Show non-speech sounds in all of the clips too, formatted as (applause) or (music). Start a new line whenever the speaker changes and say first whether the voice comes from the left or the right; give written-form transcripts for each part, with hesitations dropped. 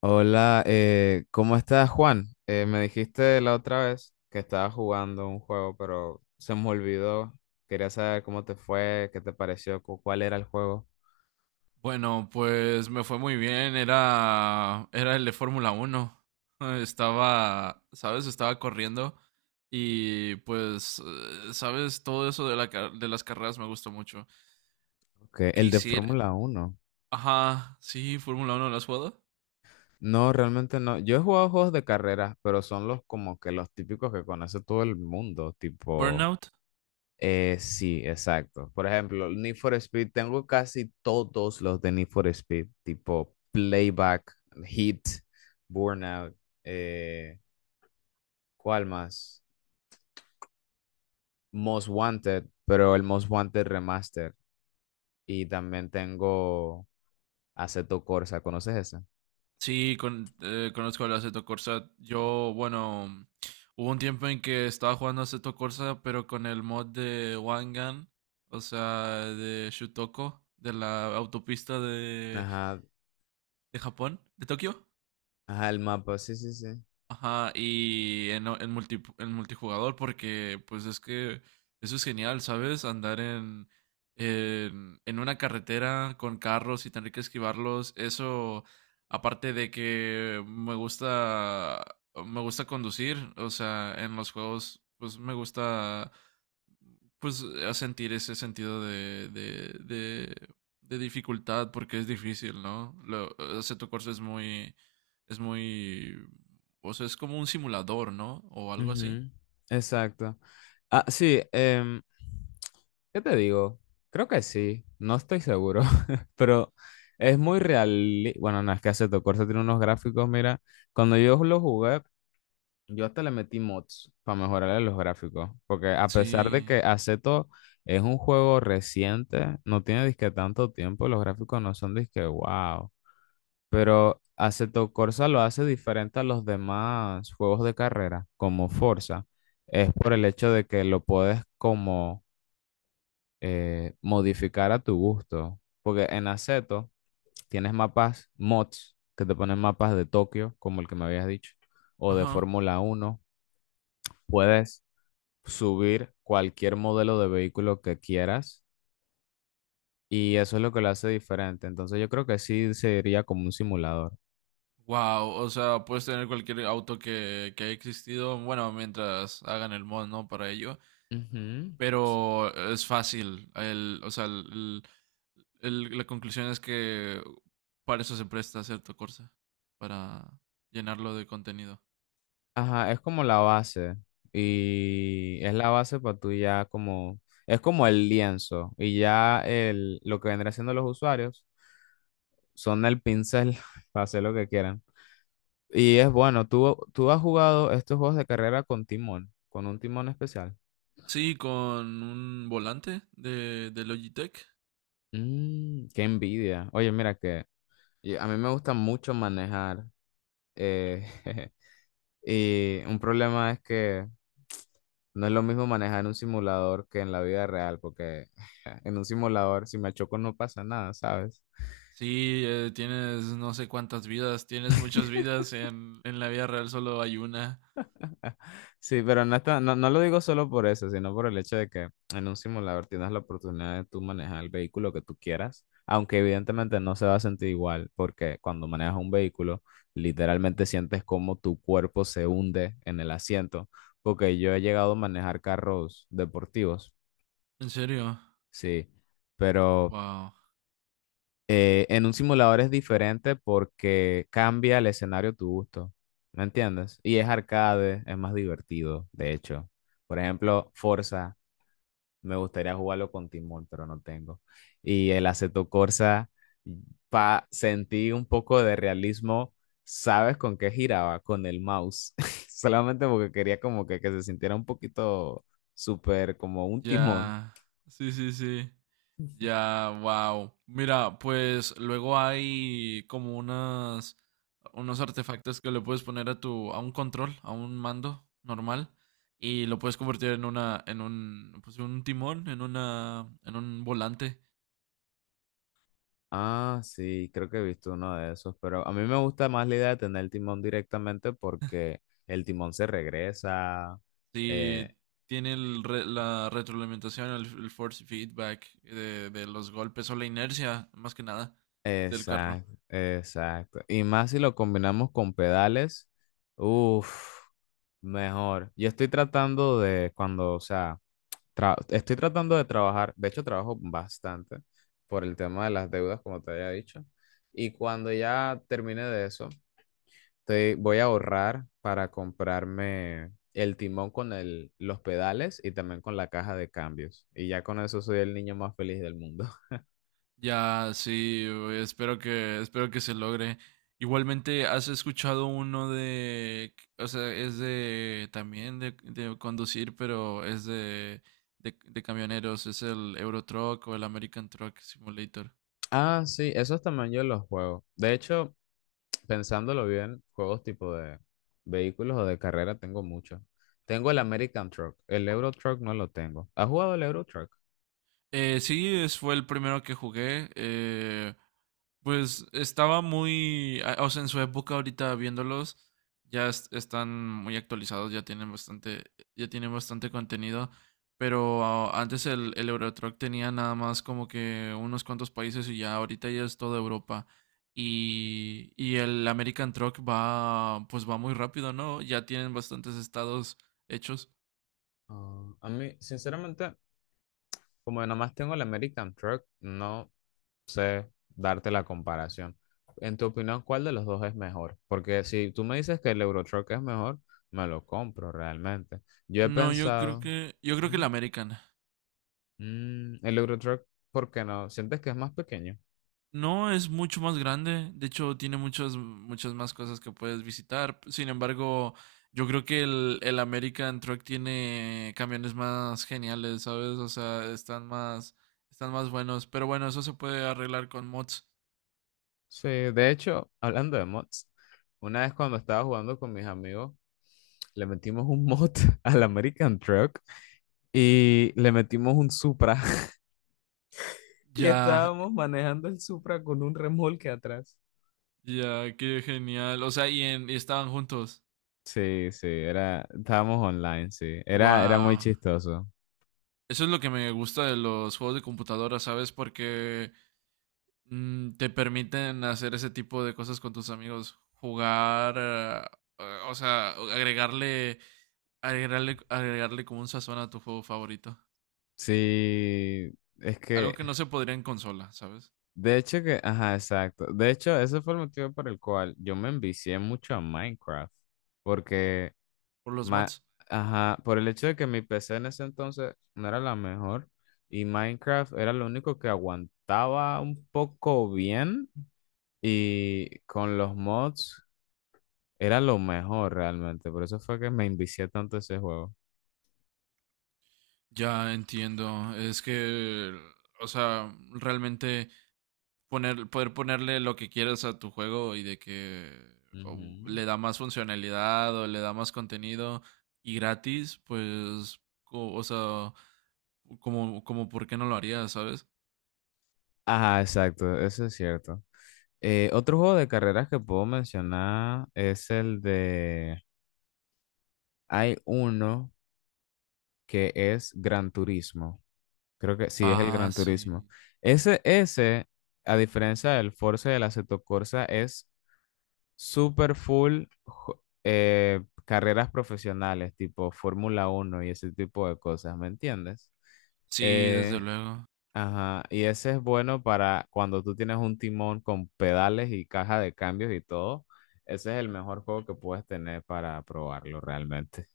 left: Hola, ¿cómo estás, Juan? Me dijiste la otra vez que estabas jugando un juego, pero se me olvidó. Quería saber cómo te fue, qué te pareció, cuál era el juego.
right: Bueno, pues me fue muy bien. Era el de Fórmula 1. (laughs) Estaba, ¿sabes? Estaba corriendo y pues, ¿sabes? Todo eso de, de las carreras me gustó mucho.
left: Ok, el de
right: Quisiera...
left: Fórmula uno.
right: Ajá, sí, Fórmula 1, ¿la has jugado?
left: No, realmente no. Yo he jugado juegos de carreras, pero son los como que los típicos que conoce todo el mundo, tipo...
right: Burnout.
left: sí, exacto. Por ejemplo, el Need for Speed, tengo casi todos los de Need for Speed, tipo Playback, Heat, Burnout. eh, ¿Cuál más? Most Wanted, pero el Most Wanted Remaster. Y también tengo Assetto Corsa, ¿conoces esa?
right: Sí, conozco el Assetto Corsa. Yo, bueno, hubo un tiempo en que estaba jugando Assetto Corsa, pero con el mod de Wangan, o sea, de Shutoko, de la autopista de
left: Ajá,
right: de Japón, de Tokio.
left: ajá, el mapa, sí, sí, sí.
right: Ajá, en multijugador, porque pues es que eso es genial, ¿sabes? Andar en una carretera con carros y tener que esquivarlos, eso, aparte de que me gusta conducir, o sea, en los juegos, pues me gusta, pues a sentir ese sentido de dificultad, porque es difícil, ¿no? Lo, o sea, tu curso es muy... Es muy o sea, es como un simulador, ¿no? O algo así.
left: Ujú, exacto. Ah, sí, ¿qué te digo? Creo que sí, no estoy seguro, (laughs) pero es muy real. Bueno, no, es que Assetto Corsa tiene unos gráficos, mira, cuando yo lo jugué, yo hasta le metí mods para mejorarle los gráficos, porque a pesar de que
right: Sí.
left: Aceto es un juego reciente, no tiene disque tanto tiempo, los gráficos no son disque wow, pero Aceto Corsa lo hace diferente a los demás juegos de carrera, como Forza, es por el hecho de que lo puedes como modificar a tu gusto, porque en Aceto tienes mapas mods que te ponen mapas de Tokio, como el que me habías dicho, o de
right: Ajá.
left: Fórmula Uno puedes subir cualquier modelo de vehículo que quieras y eso es lo que lo hace diferente. Entonces yo creo que sí sería como un simulador.
right: Wow, o sea, puedes tener cualquier auto que haya existido, bueno, mientras hagan el mod, ¿no? Para ello,
left: Ujú.
right: pero es fácil. El, o sea, la conclusión es que para eso se presta cierto Corsa, para llenarlo de contenido.
left: Ajá, es como la base y es la
right: Sí,
left: base para tú ya como, es como el lienzo y ya el, lo que vendrá siendo los usuarios son el pincel (laughs) para hacer lo que quieran. Y es bueno, tú has jugado estos juegos de carrera con timón, con un timón especial.
right: sí, con un volante de Logitech.
left: Mm, qué envidia. Oye, mira que y a mí me gusta mucho manejar. eh, (laughs) y un problema es que no es lo mismo manejar en un simulador que en la vida real, porque (laughs) en un simulador, si me choco, no pasa nada, ¿sabes?
right: Sí, tienes no sé cuántas vidas, tienes muchas vidas, en la vida real solo hay una.
left: (laughs) Sí, pero no, no, no lo digo solo por eso, sino por el hecho de que en un simulador tienes la oportunidad de tú manejar el vehículo que tú quieras, aunque evidentemente no se va a sentir igual, porque cuando manejas un vehículo, literalmente sientes como tu cuerpo se hunde en el asiento, porque yo he llegado a manejar carros deportivos,
right: ¿En serio?
left: sí, pero
right: Wow.
left: en un simulador es diferente porque cambia el escenario a tu gusto, ¿me entiendes? Y es arcade, es más divertido, de hecho. Por ejemplo, Forza, me gustaría jugarlo con Timón, pero no tengo. Y el Assetto Corsa, pa sentí un poco de realismo, ¿sabes con qué giraba? Con el mouse. (laughs) Solamente porque quería como que se sintiera un poquito súper como un timón.
right: Ya. Sí, sí, sí. Ya, wow. Mira, pues luego hay como unas unos artefactos que le puedes poner a tu a un control, a un mando normal y lo puedes convertir en una en un pues un timón, en una en un volante.
left: Ah, sí, creo que he visto uno de esos, pero a mí me gusta más la idea de tener el timón directamente porque el timón se regresa. eh,
right: Sí, tiene el re- la retroalimentación, el force feedback de los golpes o la inercia, más que nada, del carro.
left: exacto, exacto. Y más si lo combinamos con pedales, uff, mejor. Yo estoy tratando de, cuando, o sea, estoy tratando de trabajar, de hecho trabajo bastante por el tema de las deudas, como te había dicho. Y cuando ya termine de eso voy a ahorrar para comprarme el timón con los pedales y también con la caja de cambios. Y ya con eso soy el niño más feliz del mundo. (laughs)
right: Ya, sí, güey, espero que se logre. Igualmente, ¿has escuchado uno de, o sea, es de, también de conducir, pero es de, de camioneros, es el Euro Truck o el American Truck Simulator?
left: Ah, sí, esos también yo los juego. De hecho, pensándolo bien, juegos tipo de vehículos o de carrera tengo muchos. Tengo el American Truck, el Euro Truck no lo tengo. ¿Has jugado el Euro Truck?
right: Sí, es- fue el primero que jugué. Pues estaba muy, a- o sea, en su época ahorita viéndolos, ya es- están muy actualizados, ya tienen bastante contenido. Pero antes el Euro Truck tenía nada más como que unos cuantos países y ya ahorita ya es toda Europa. Y el American Truck va, pues va muy rápido, ¿no? Ya tienen bastantes estados hechos.
left: Ah, a mí, sinceramente, como nada más tengo el American Truck, no sé darte la comparación. En tu opinión, ¿cuál de los dos es mejor? Porque si tú me dices que el Eurotruck es mejor, me lo compro realmente. Yo he
right: No,
left: pensado,
right: yo creo que el
left: ujú,
right: American.
left: mm, el Eurotruck, ¿por qué no? ¿Sientes que es más pequeño?
right: No, es mucho más grande. De hecho, tiene muchas, muchas más cosas que puedes visitar. Sin embargo, yo creo que el American Truck tiene camiones más geniales, ¿sabes? O sea, están más buenos. Pero bueno, eso se puede arreglar con mods.
left: Sí, de hecho, (laughs) hablando de mods, una vez cuando estaba jugando con mis amigos, le metimos un mod (laughs) al American Truck y le metimos un Supra (laughs) y
right: Ya,
left: estábamos manejando el Supra con un remolque atrás.
right: ya, qué genial. O sea, y estaban juntos.
left: Sí, sí, era, estábamos online, sí. Era, era muy
right: Wow.
left: chistoso.
right: Eso es lo que me gusta de los juegos de computadora, ¿sabes? Porque mm, te permiten hacer ese tipo de cosas con tus amigos, jugar, o sea, agregarle, agregarle, agregarle como un sazón a tu juego favorito.
left: Sí, es
right: Algo
left: que,
right: que no se podría en consola, ¿sabes?
left: de hecho que, ajá, exacto. De hecho, ese fue el motivo por el cual yo me envicié mucho a Minecraft. Porque,
right: Por los
left: ma-
right: mods.
left: ajá, por el hecho de que mi PC en ese entonces no era la mejor y Minecraft era lo único que aguantaba un poco bien y con los mods era lo mejor realmente. Por eso fue que me envicié tanto a ese juego.
right: Ya entiendo, es que, o sea, realmente poner, poder ponerle lo que quieras a tu juego y de que o
left: Ujú.
right: le da más funcionalidad o le da más contenido y gratis, pues, co- o sea, como, como, ¿por qué no lo haría, sabes?
left: Ajá, exacto, eso es cierto. Otro juego de carreras que puedo mencionar es el de... Hay uno que es Gran Turismo. Creo que sí es el
right: Ah,
left: Gran Turismo.
right: sí.
left: Ese, a diferencia del Forza y del Assetto Corsa, es super full carreras profesionales, tipo Fórmula Uno y ese tipo de cosas, ¿me entiendes?
right: Sí, desde
left: Eh,
right: luego.
left: Ajá, y ese es bueno para cuando tú tienes un timón con pedales y caja de cambios y todo. Ese es el mejor juego que puedes tener para probarlo realmente.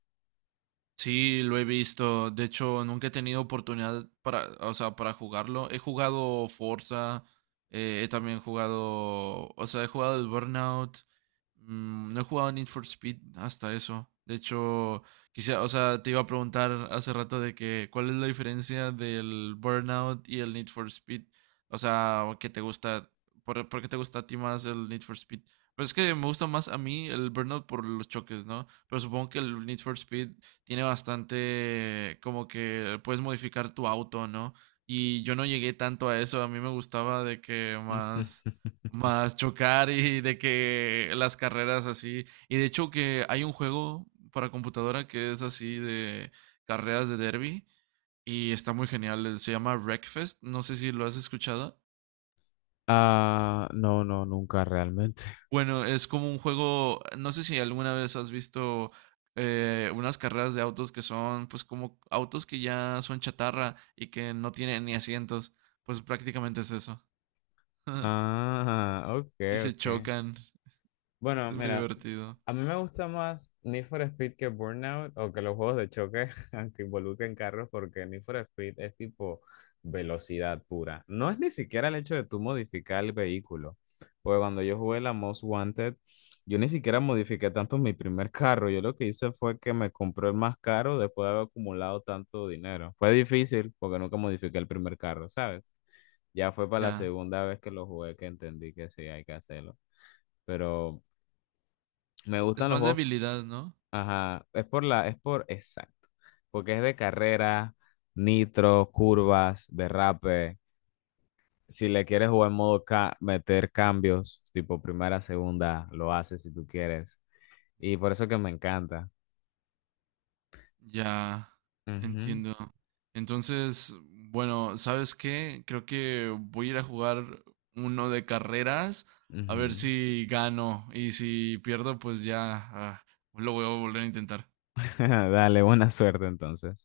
right: Sí, lo he visto. De hecho, nunca he tenido oportunidad para, o sea, para jugarlo. He jugado Forza, he también jugado, o sea, he jugado el Burnout. Mm, no he jugado Need for Speed hasta eso. De hecho, quizá, o sea, te iba a preguntar hace rato de que cuál es la diferencia del Burnout y el Need for Speed. O sea, ¿qué te gusta? ¿Por qué te gusta a ti más el Need for Speed? Pues es que me gusta más a mí el Burnout por los choques, ¿no? Pero supongo que el Need for Speed tiene bastante como que puedes modificar tu auto, ¿no? Y yo no llegué tanto a eso, a mí me gustaba de que más,
left: (laughs)
right: más chocar y de que las carreras así. Y de hecho que hay un juego para computadora que es así de carreras de derby y está muy genial, se llama Wreckfest, no sé si lo has escuchado.
left: Ah, no, no, nunca realmente.
right: Bueno, es como un juego, no sé si alguna vez has visto unas carreras de autos que son pues como autos que ya son chatarra y que no tienen ni asientos, pues prácticamente es eso. (laughs)
left: Ah, ok,
right: Y se
left: ok.
right: chocan,
left: Bueno,
right: es muy
left: mira,
right: divertido.
left: a mí me gusta más Need for Speed que Burnout o que los juegos de choque (laughs) aunque involucren carros porque Need for Speed es tipo velocidad pura. No es ni siquiera el hecho de tú modificar el vehículo. Porque cuando yo jugué la Most Wanted, yo ni siquiera modifiqué tanto mi primer carro. Yo lo que hice fue que me compré el más caro después de haber acumulado tanto dinero. Fue difícil porque nunca modifiqué el primer carro, ¿sabes? Ya fue para la
right: Ya,
left: segunda vez que lo jugué que entendí que sí hay que hacerlo. Pero me
right: es
left: gustan los
right: más de
left: juegos.
right: habilidad, ¿no?
left: Ajá. Es por, exacto. Porque es de carrera, nitro, curvas, derrape. Si le quieres jugar en modo meter cambios, tipo primera, segunda, lo haces si tú quieres. Y por eso que me encanta.
right: Ya,
left: Ujú,
right: entiendo. Entonces, bueno, ¿sabes qué? Creo que voy a ir a jugar uno de carreras, a ver
left: ujú.
right: si gano y si pierdo, pues ya, lo voy a volver a intentar.
left: (laughs) Dale, buena suerte entonces.